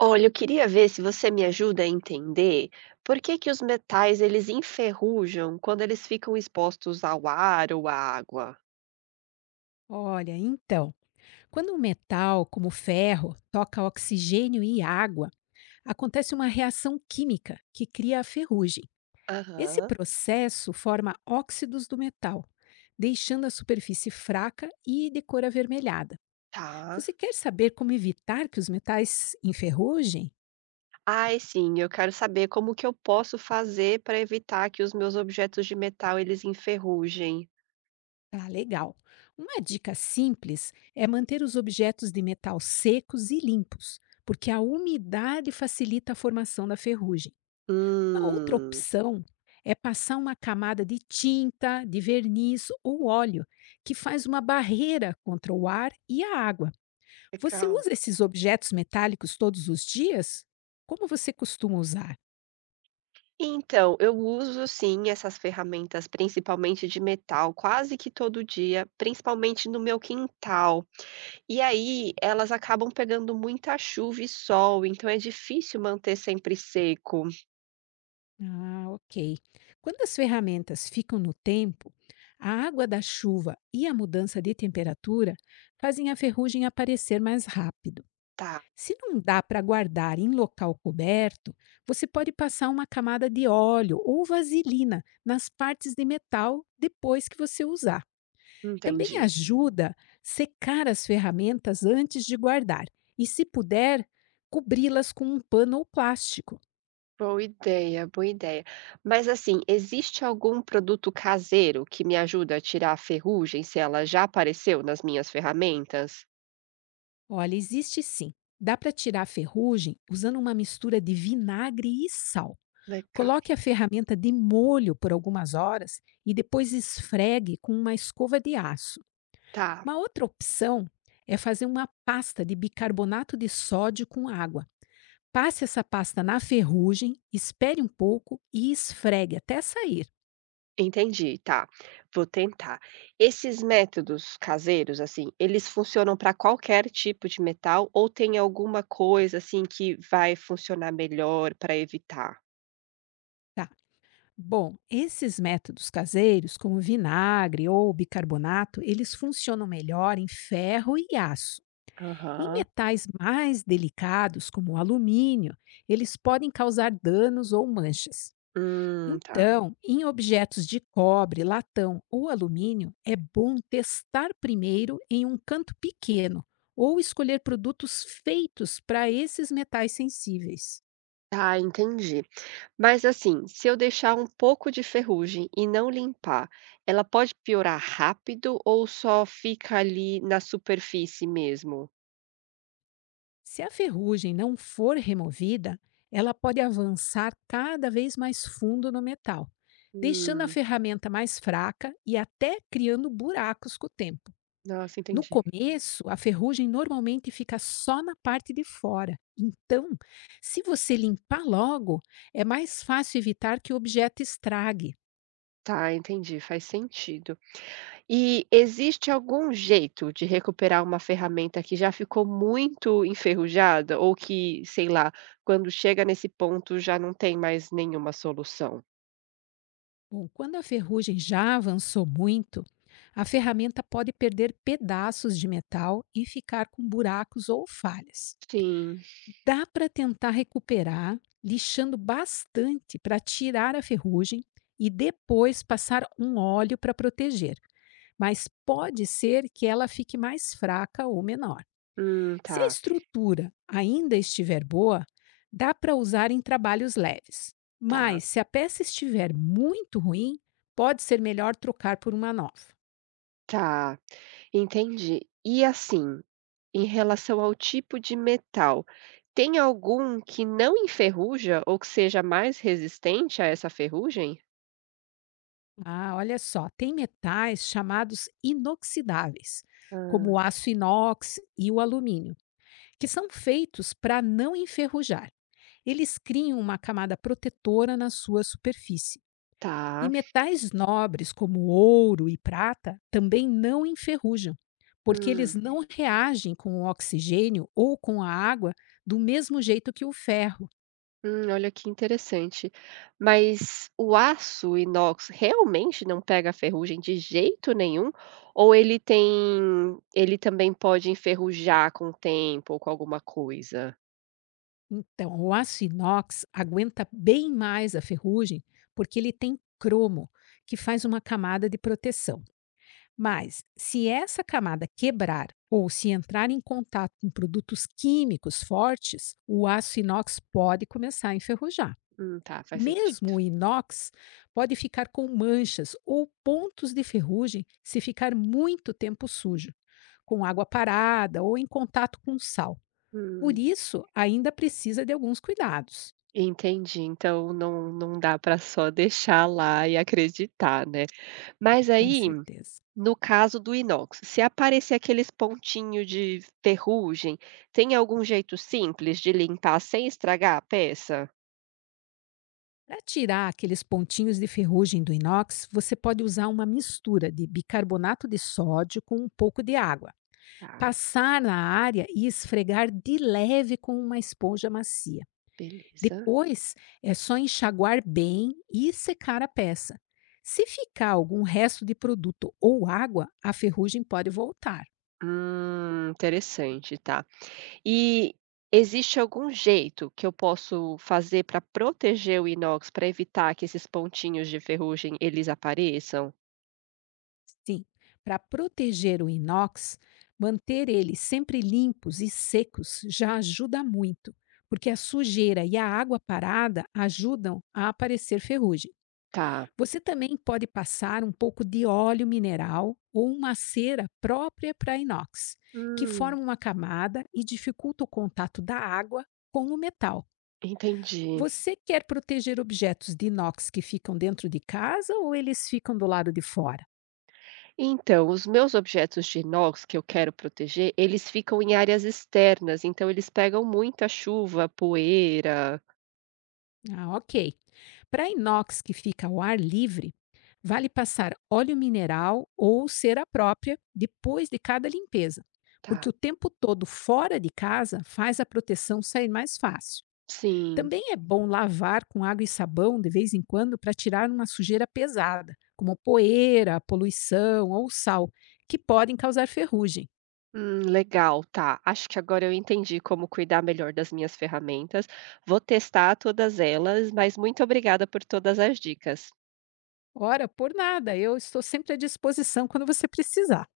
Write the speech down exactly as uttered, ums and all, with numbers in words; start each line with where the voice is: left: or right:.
right: Olha, eu queria ver se você me ajuda a entender por que que os metais eles enferrujam quando eles ficam expostos ao ar ou à água.
left: Olha, então, quando um metal, como o ferro, toca oxigênio e água, acontece uma reação química que cria a ferrugem. Esse
right: Aham,
left: processo forma óxidos do metal, deixando a superfície fraca e de cor avermelhada.
right: tá.
left: Você quer saber como evitar que os metais enferrujem?
right: Ai, sim, eu quero saber como que eu posso fazer para evitar que os meus objetos de metal eles enferrujem.
left: Ah, legal! Uma dica simples é manter os objetos de metal secos e limpos, porque a umidade facilita a formação da ferrugem. Uma outra
right: Hum,
left: opção é passar uma camada de tinta, de verniz ou óleo, que faz uma barreira contra o ar e a água. Você
right: legal.
left: usa esses objetos metálicos todos os dias? Como você costuma usar?
right: Então, eu uso sim essas ferramentas, principalmente de metal, quase que todo dia, principalmente no meu quintal. E aí elas acabam pegando muita chuva e sol, então é difícil manter sempre seco.
left: Ah, ok. Quando as ferramentas ficam no tempo, a água da chuva e a mudança de temperatura fazem a ferrugem aparecer mais rápido.
right: Tá,
left: Se não dá para guardar em local coberto, você pode passar uma camada de óleo ou vaselina nas partes de metal depois que você usar. Também
right: entendi.
left: ajuda secar as ferramentas antes de guardar e, se puder, cobri-las com um pano ou plástico.
right: Boa ideia, boa ideia. Mas assim, existe algum produto caseiro que me ajuda a tirar a ferrugem se ela já apareceu nas minhas ferramentas?
left: Olha, existe sim. Dá para tirar a ferrugem usando uma mistura de vinagre e sal.
right: Legal.
left: Coloque a ferramenta de molho por algumas horas e depois esfregue com uma escova de aço.
right: Tá,
left: Uma outra opção é fazer uma pasta de bicarbonato de sódio com água. Passe essa pasta na ferrugem, espere um pouco e esfregue até sair.
right: entendi, tá. Vou tentar. Esses métodos caseiros, assim, eles funcionam para qualquer tipo de metal ou tem alguma coisa assim que vai funcionar melhor para evitar?
left: Tá. Bom, esses métodos caseiros, como vinagre ou bicarbonato, eles funcionam melhor em ferro e aço. Em
right: Aham.
left: metais mais delicados, como o alumínio, eles podem causar danos ou manchas.
right: Hum, tá.
left: Então, em objetos de cobre, latão ou alumínio, é bom testar primeiro em um canto pequeno ou escolher produtos feitos para esses metais sensíveis.
right: Tá, entendi. Mas assim, se eu deixar um pouco de ferrugem e não limpar, ela pode piorar rápido ou só fica ali na superfície mesmo?
left: Se a ferrugem não for removida, ela pode avançar cada vez mais fundo no metal, deixando a
right: Hum,
left: ferramenta mais fraca e até criando buracos com o tempo.
right: nossa,
left: No
right: entendi.
left: começo, a ferrugem normalmente fica só na parte de fora. Então, se você limpar logo, é mais fácil evitar que o objeto estrague.
right: Tá, entendi, faz sentido. E existe algum jeito de recuperar uma ferramenta que já ficou muito enferrujada ou que, sei lá, quando chega nesse ponto já não tem mais nenhuma solução?
left: Bom, quando a ferrugem já avançou muito, a ferramenta pode perder pedaços de metal e ficar com buracos ou falhas.
right: Sim.
left: Dá para tentar recuperar, lixando bastante para tirar a ferrugem e depois passar um óleo para proteger, mas pode ser que ela fique mais fraca ou menor.
right: Hum,
left: Se a
right: tá,
left: estrutura ainda estiver boa, dá para usar em trabalhos leves.
right: tá.
left: Mas se a peça estiver muito ruim, pode ser melhor trocar por uma nova.
right: Tá, entendi. E assim, em relação ao tipo de metal, tem algum que não enferruja ou que seja mais resistente a essa ferrugem?
left: Ah, olha só, tem metais chamados inoxidáveis, como
right: Hã,
left: o aço inox e o alumínio, que são feitos para não enferrujar. Eles criam uma camada protetora na sua superfície. E
right: tá.
left: metais nobres, como ouro e prata, também não enferrujam, porque eles
right: Hum,
left: não reagem com o oxigênio ou com a água do mesmo jeito que o ferro.
right: hum, olha que interessante. Mas o aço inox realmente não pega ferrugem de jeito nenhum? Ou ele tem ele também pode enferrujar com o tempo ou com alguma coisa?
left: Então, o aço inox aguenta bem mais a ferrugem, porque ele tem cromo, que faz uma camada de proteção. Mas, se essa camada quebrar ou se entrar em contato com produtos químicos fortes, o aço inox pode começar a enferrujar.
right: Hum, tá, faz sentido.
left: Mesmo o inox pode ficar com manchas ou pontos de ferrugem se ficar muito tempo sujo, com água parada ou em contato com sal. Por
right: Hum.
left: isso, ainda precisa de alguns cuidados,
right: Entendi, então não não dá para só deixar lá e acreditar, né. Mas
left: com
right: aí,
left: certeza.
right: no caso do inox, se aparecer aqueles pontinho de ferrugem, tem algum jeito simples de limpar sem estragar a peça?
left: Para tirar aqueles pontinhos de ferrugem do inox, você pode usar uma mistura de bicarbonato de sódio com um pouco de água,
right: Tá,
left: passar na área e esfregar de leve com uma esponja macia.
right: beleza.
left: Depois, é só enxaguar bem e secar a peça. Se ficar algum resto de produto ou água, a ferrugem pode voltar.
right: Hum, interessante, tá. E existe algum jeito que eu posso fazer para proteger o inox, para evitar que esses pontinhos de ferrugem eles apareçam?
left: Sim, para proteger o inox, manter ele sempre limpos e secos já ajuda muito, porque a sujeira e a água parada ajudam a aparecer ferrugem.
right: Tá,
left: Você também pode passar um pouco de óleo mineral ou uma cera própria para inox, que
right: hum,
left: forma uma camada e dificulta o contato da água com o metal.
right: entendi.
left: Você quer proteger objetos de inox que ficam dentro de casa ou eles ficam do lado de fora?
right: Então, os meus objetos de inox que eu quero proteger, eles ficam em áreas externas, então eles pegam muita chuva, poeira.
left: Ah, ok. Para inox que fica ao ar livre, vale passar óleo mineral ou cera própria depois de cada limpeza, porque o
right: Tá.
left: tempo todo fora de casa faz a proteção sair mais fácil.
right: Sim.
left: Também é bom lavar com água e sabão de vez em quando para tirar uma sujeira pesada, como poeira, poluição ou sal, que podem causar ferrugem.
right: Hum, legal, tá. Acho que agora eu entendi como cuidar melhor das minhas ferramentas. Vou testar todas elas, mas muito obrigada por todas as dicas.
left: Ora, por nada, eu estou sempre à disposição quando você precisar.